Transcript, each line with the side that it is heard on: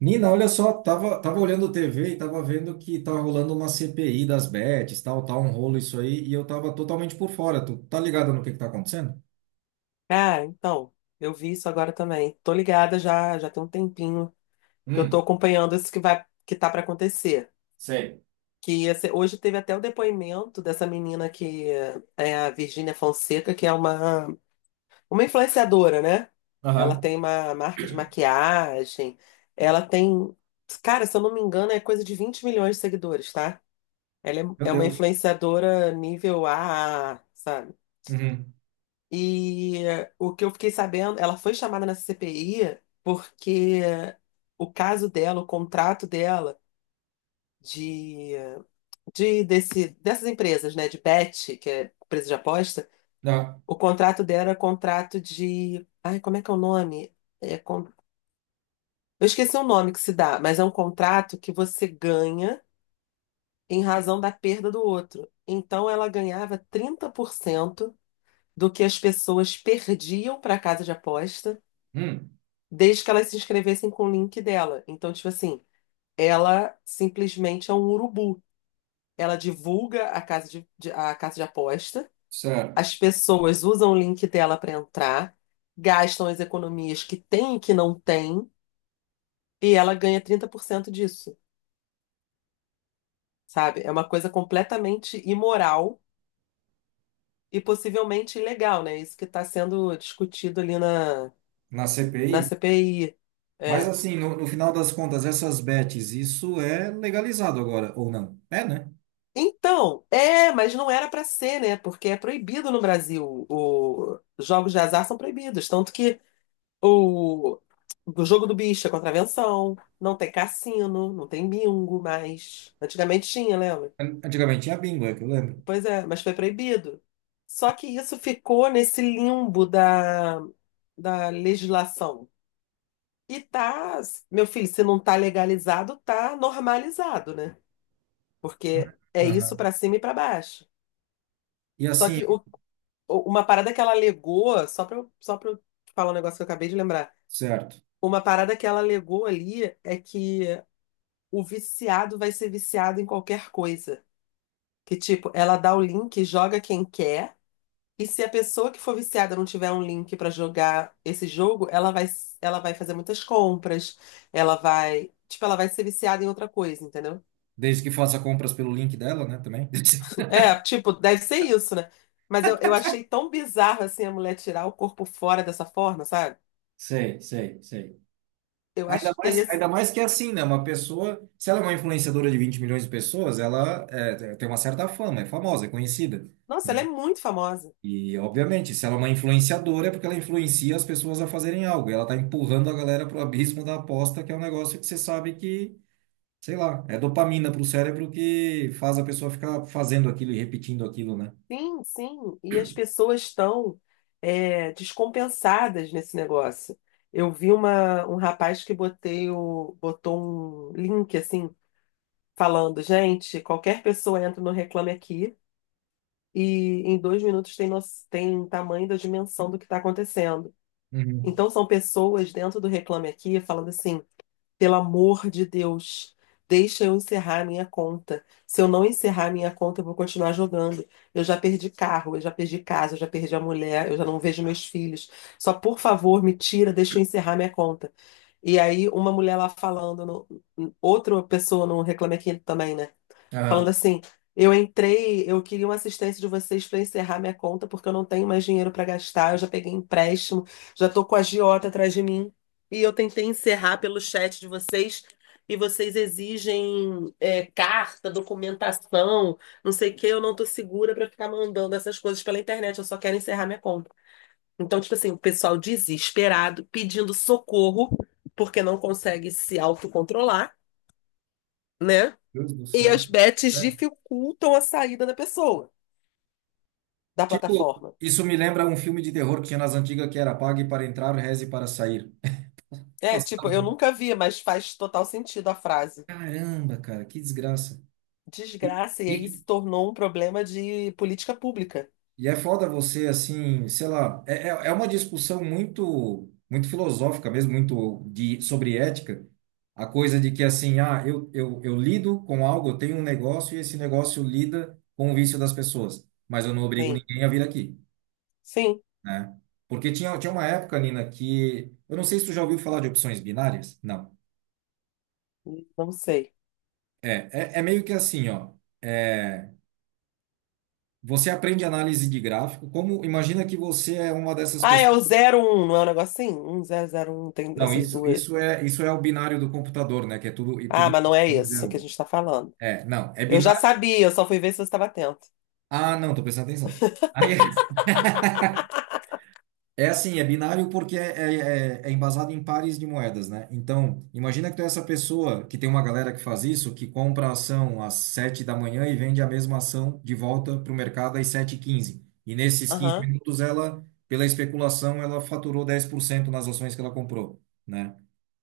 right: Nina, olha só, tava olhando TV e tava vendo que tá rolando uma CPI das bets, tal, tá um rolo isso aí, e eu tava totalmente por fora. Tu tá ligado no que tá acontecendo?
left: Cara, então, eu vi isso agora também. Tô ligada já, já tem um tempinho que eu tô
right: Hum,
left: acompanhando isso que vai, que tá pra acontecer.
right: sei.
left: Hoje teve até o depoimento dessa menina que é a Virgínia Fonseca, que é uma influenciadora, né? Ela
right: Aham.
left: tem uma marca de maquiagem, ela tem, cara, se eu não me engano, é coisa de 20 milhões de seguidores, tá? Ela
right: Meu
left: é, é uma
right: Deus.
left: influenciadora nível a, A, sabe?
right: Uhum.
left: E o que eu fiquei sabendo, ela foi chamada nessa CPI porque o caso dela, o contrato dela de, de dessas empresas, né, de bet, que é empresa de aposta,
right: Dá.
left: o contrato dela era contrato de, ai, como é que é o nome? É, con- eu esqueci o nome que se dá, mas é um contrato que você ganha em razão da perda do outro. Então ela ganhava 30% do que as pessoas perdiam para a casa de aposta
right: Hum,
left: desde que elas se inscrevessem com o link dela. Então, tipo assim, ela simplesmente é um urubu. Ela divulga a casa de aposta,
right: certo.
left: as pessoas usam o link dela para entrar, gastam as economias que tem e que não tem, e ela ganha 30% disso, sabe? É uma coisa completamente imoral e possivelmente ilegal, né? Isso que está sendo discutido
right: Na
left: na
right: CPI?
left: CPI.
right: Mas assim, no final das contas, essas bets, isso é legalizado agora, ou não? É, né?
left: Então, é, mas não era pra ser, né? Porque é proibido no Brasil. Os jogos de azar são proibidos. Tanto que o, o jogo do bicho é contravenção, não tem cassino, não tem bingo mais. Antigamente tinha, lembra?
right: Antigamente tinha bingo, é que eu lembro.
left: Pois é, mas foi proibido. Só que isso ficou nesse limbo da legislação. E tá, meu filho, se não tá legalizado, tá normalizado, né? Porque é isso
right: Aham.
left: pra cima e pra baixo.
right: E
left: Só
right: assim,
left: que o Uma parada que ela alegou, só pra eu falar um negócio que eu acabei de lembrar.
right: certo.
left: Uma parada que ela alegou ali é que o viciado vai ser viciado em qualquer coisa. Que, tipo, ela dá o link, joga quem quer, e se a pessoa que for viciada não tiver um link pra jogar esse jogo, ela vai fazer muitas compras, ela vai. Tipo, ela vai ser viciada em outra coisa, entendeu?
right: Desde que faça compras pelo link dela, né, também.
left: É, tipo, deve ser isso, né? Mas eu achei tão bizarro assim a mulher tirar o corpo fora dessa forma, sabe?
right: Sei, sei, sei.
left: Eu acho que teria.
right: Ainda mais que é assim, né? Uma pessoa, se ela é uma influenciadora de 20 milhões de pessoas, ela é, tem uma certa fama, é famosa, é conhecida,
left: Nossa, ela é
right: né?
left: muito famosa.
right: E, obviamente, se ela é uma influenciadora, é porque ela influencia as pessoas a fazerem algo. E ela está empurrando a galera pro abismo da aposta, que é um negócio que você sabe que, sei lá, é dopamina pro cérebro que faz a pessoa ficar fazendo aquilo e repetindo aquilo, né?
left: Sim, sim. E as pessoas estão é, descompensadas nesse negócio. Eu vi um rapaz que botou um link assim, falando, gente, qualquer pessoa entra no Reclame Aqui e em 2 minutos tem, no, tem tamanho da dimensão do que está acontecendo.
right: Uhum.
left: Então são pessoas dentro do Reclame Aqui falando assim. Pelo amor de Deus, deixa eu encerrar a minha conta. Se eu não encerrar a minha conta, eu vou continuar jogando. Eu já perdi carro, eu já perdi casa, eu já perdi a mulher, eu já não vejo meus filhos. Só por favor, me tira, deixa eu encerrar minha conta. E aí, uma mulher lá falando, no- outra pessoa no Reclame Aqui também, né? Falando
right: Ah,
left: assim, eu entrei, eu queria uma assistência de vocês para encerrar minha conta, porque eu não tenho mais dinheiro para gastar, eu já peguei empréstimo, já tô com a agiota atrás de mim. E eu tentei encerrar pelo chat de vocês, e vocês exigem é, carta, documentação, não sei o que, eu não tô segura para ficar mandando essas coisas pela internet, eu só quero encerrar minha conta. Então, tipo assim, o pessoal desesperado, pedindo socorro, porque não consegue se autocontrolar, né?
right: Deus do
left: E
right: céu.
left: as bets
right: É.
left: dificultam a saída da pessoa da
right: Tipo,
left: plataforma.
right: isso me lembra um filme de terror que tinha nas antigas que era Pague para entrar, reze para sair.
left: É, tipo, eu
right: Passava.
left: nunca vi, mas faz total sentido a frase.
right: Caramba, cara, que desgraça. E,
left: Desgraça, e aí
right: e,
left: se tornou um problema de política pública.
right: e é foda você, assim, sei lá, é uma discussão muito, muito filosófica mesmo, muito de, sobre ética. A coisa de que, assim, ah, eu lido com algo, eu tenho um negócio e esse negócio lida com o vício das pessoas, mas eu não obrigo
left: Sim,
right: ninguém a vir aqui,
left: sim,
right: né? Porque tinha uma época, Nina, que eu não sei se tu já ouviu falar de opções binárias. Não.
left: não sei.
right: É, é meio que assim, ó. É, você aprende análise de gráfico. Como imagina que você é uma dessas
left: Ah, é o
right: pessoas?
left: zero um. Não é um negocinho? Um zero zero um tem
right: Não,
left: essas
right: isso
left: duas.
right: isso é isso é o binário do computador, né? Que é tudo e tudo
left: Ah, mas não é
right: em
left: isso
right: zero,
left: que a
right: um.
left: gente tá falando.
right: É, não, é
left: Eu já
right: binário.
left: sabia, eu só fui ver se você estava atento.
right: Ah, não, tô prestando atenção. Aí é assim, é binário porque é embasado em pares de moedas, né? Então, imagina que tu é essa pessoa que tem uma galera que faz isso, que compra a ação às sete da manhã e vende a mesma ação de volta para o mercado às sete h 15. E nesses 15
left: Aham,
right: minutos, ela, pela especulação, ela faturou 10% nas ações que ela comprou, né?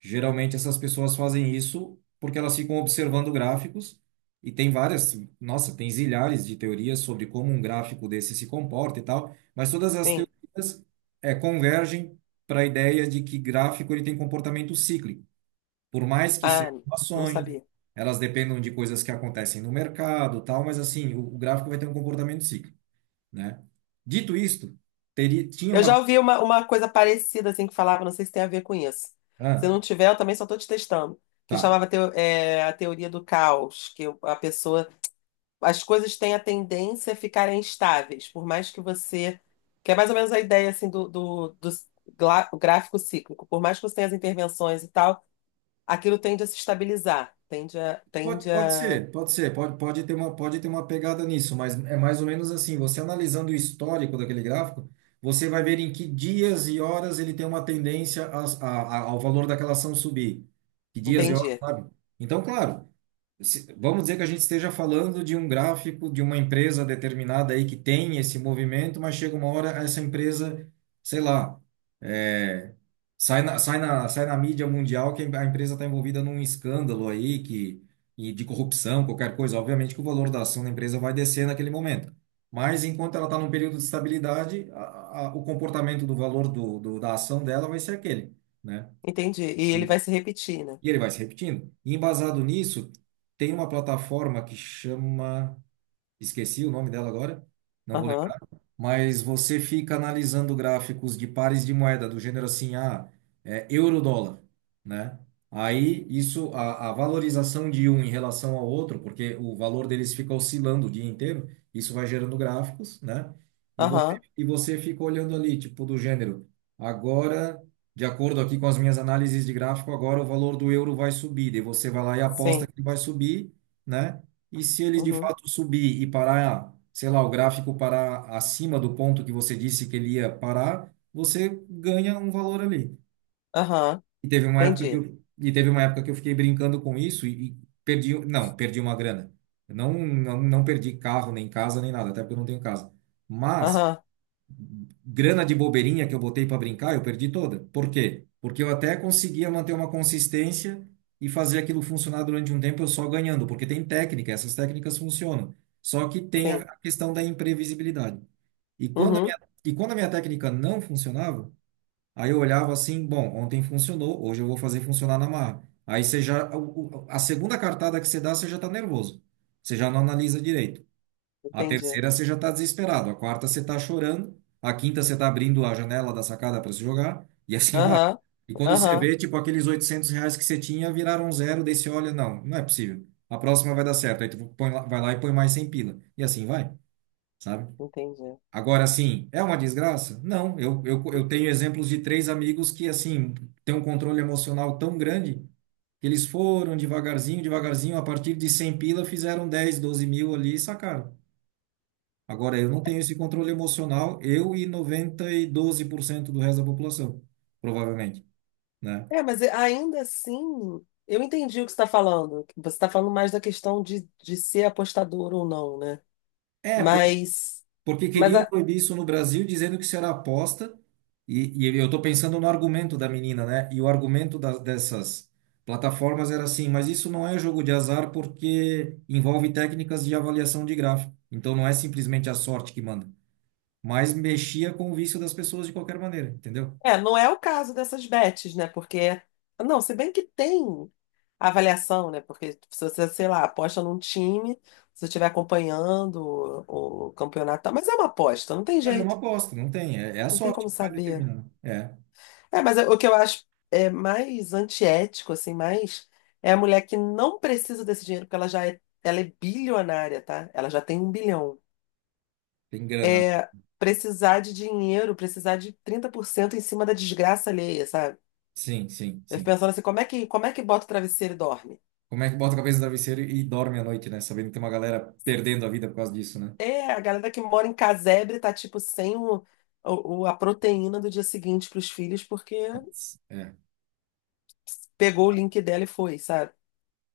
right: Geralmente, essas pessoas fazem isso porque elas ficam observando gráficos e tem várias, nossa, tem zilhares de teorias sobre como um gráfico desse se comporta e tal, mas todas as
left: sim.
right: teorias, é, convergem para a ideia de que gráfico ele tem comportamento cíclico. Por mais que
left: Ah,
right: sejam
left: não
right: ações,
left: sabia.
right: elas dependam de coisas que acontecem no mercado, tal, mas assim, o gráfico vai ter um comportamento cíclico, né? Dito isto, tinha
left: Eu
right: uma...
left: já ouvi uma coisa parecida, assim, que falava, não sei se tem a ver com isso. Se
right: Ah,
left: não tiver, eu também só estou te testando. Que
right: tá.
left: chamava a teoria do caos, que a pessoa... As coisas têm a tendência a ficarem estáveis, por mais que você... Que é mais ou menos a ideia, assim, o gráfico cíclico. Por mais que você tenha as intervenções e tal, aquilo tende a se estabilizar. Tende a...
right: Pode,
left: Tende
right: pode
left: a...
right: ser, pode ser, pode, pode ter uma pegada nisso, mas é mais ou menos assim, você analisando o histórico daquele gráfico, você vai ver em que dias e horas ele tem uma tendência a- ao valor daquela ação subir. Que dias e, hum, horas,
left: Entendi.
right: sabe? Então, claro, se- vamos dizer que a gente esteja falando de um gráfico de uma empresa determinada aí que tem esse movimento, mas chega uma hora essa empresa, sei lá, é, sai na mídia mundial que a empresa está envolvida num escândalo aí que, e de corrupção, qualquer coisa. Obviamente que o valor da ação da empresa vai descer naquele momento. Mas enquanto ela está num período de estabilidade, a, o comportamento do valor da ação dela vai ser aquele, né?
left: Entendi. E ele
right: E,
left: vai se repetir, né?
right: e ele vai se repetindo. E embasado nisso, tem uma plataforma que chama. Esqueci o nome dela agora. Não vou
left: Aham.
right: lembrar, mas você fica analisando gráficos de pares de moeda do gênero assim, ah, é, euro-dólar, né? Aí isso, a valorização de um em relação ao outro, porque o valor deles fica oscilando o dia inteiro, isso vai gerando gráficos, né?
left: Aham.
right: E você fica olhando ali, tipo, do gênero, agora, de acordo aqui com as minhas análises de gráfico, agora o valor do euro vai subir, daí você vai lá e aposta
left: Sim.
right: que vai subir, né? E se ele de
left: Uhum.
right: fato subir e parar, sei lá, o gráfico parar acima do ponto que você disse que ele ia parar, você ganha um valor ali.
left: Aham. Entendi.
right: E teve uma época que eu fiquei brincando com isso e perdi, não, perdi uma grana. Eu não, não, não perdi carro, nem casa, nem nada, até porque eu não tenho casa. Mas
left: Aham.
right: grana de bobeirinha que eu botei para brincar, eu perdi toda. Por quê? Porque eu até conseguia manter uma consistência e fazer aquilo funcionar durante um tempo eu só ganhando, porque tem técnica, essas técnicas funcionam. Só que tem a
left: Sim.
right: a questão da imprevisibilidade. E quando a
left: Uhum.
right: minha, e quando a minha técnica não funcionava, aí eu olhava assim, bom, ontem funcionou, hoje eu vou fazer funcionar na marra. Aí você já, o- a segunda cartada que você dá, você já está nervoso. Você já não analisa direito. A
left: Entendi.
right: terceira você já está desesperado, a quarta você está chorando, a quinta você está abrindo a janela da sacada para se jogar, e assim vai.
left: Aham.
right: E quando você
left: Aham.
right: vê, tipo, aqueles 800 reais que você tinha viraram um zero, daí você olha, não, não é possível. A próxima vai dar certo, aí tu põe lá- vai lá e põe mais 100 pila, e assim vai, sabe?
left: Entendi.
right: Agora, assim, é uma desgraça? Não, eu, eu tenho exemplos de três amigos que, assim, têm um controle emocional tão grande que eles foram devagarzinho, devagarzinho, a partir de 100 pila, fizeram 10, 12 mil ali e sacaram. Agora, eu não tenho esse controle emocional, eu e noventa e doze por cento do resto da população, provavelmente, né?
left: Ainda assim, eu entendi o que você está falando. Você está falando mais da questão de ser apostador ou não, né?
right: É,
left: Mas,
right: porque
left: mas
right: queriam
left: a-
right: proibir isso no Brasil, dizendo que isso era aposta, e eu estou pensando no argumento da menina, né? E o argumento das, dessas plataformas era assim, mas isso não é jogo de azar porque envolve técnicas de avaliação de gráfico. Então não é simplesmente a sorte que manda, mas mexia com o vício das pessoas de qualquer maneira, entendeu?
left: não é o caso dessas bets, né? Porque, não, se bem que tem avaliação, né? Porque se você, sei lá, aposta num time, se você estiver acompanhando o campeonato, e tal, mas é uma aposta, não tem
right: Mas é uma
left: jeito.
right: aposta, não tem, é, é a
left: Não tem
right: sorte
left: como
right: que vai
left: saber.
right: determinar, né? É.
left: O que eu acho é mais antiético, assim, mais é a mulher que não precisa desse dinheiro, porque ela é bilionária, tá? Ela já tem um bilhão.
right: Tem grana, né?
left: É precisar de dinheiro, precisar de 30% em cima da desgraça alheia, sabe?
right: Sim, sim,
left: Eu fico
right: sim.
left: pensando assim, como é que bota o travesseiro e dorme?
right: Como é que bota a cabeça no travesseiro e dorme à noite, né? Sabendo que tem uma galera perdendo a vida por causa disso, né?
left: É, a galera que mora em casebre tá, tipo, sem a proteína do dia seguinte pros filhos, porque
right: Putz, é.
left: pegou o link dela e foi, sabe?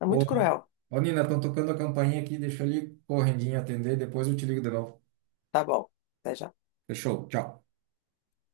left: É
right: Ô,
left: muito cruel.
right: ô Nina, estão tocando a campainha aqui, deixa eu ali correndinho atender, depois eu te ligo de novo.
left: Tá bom. Até já.
right: Fechou, tchau.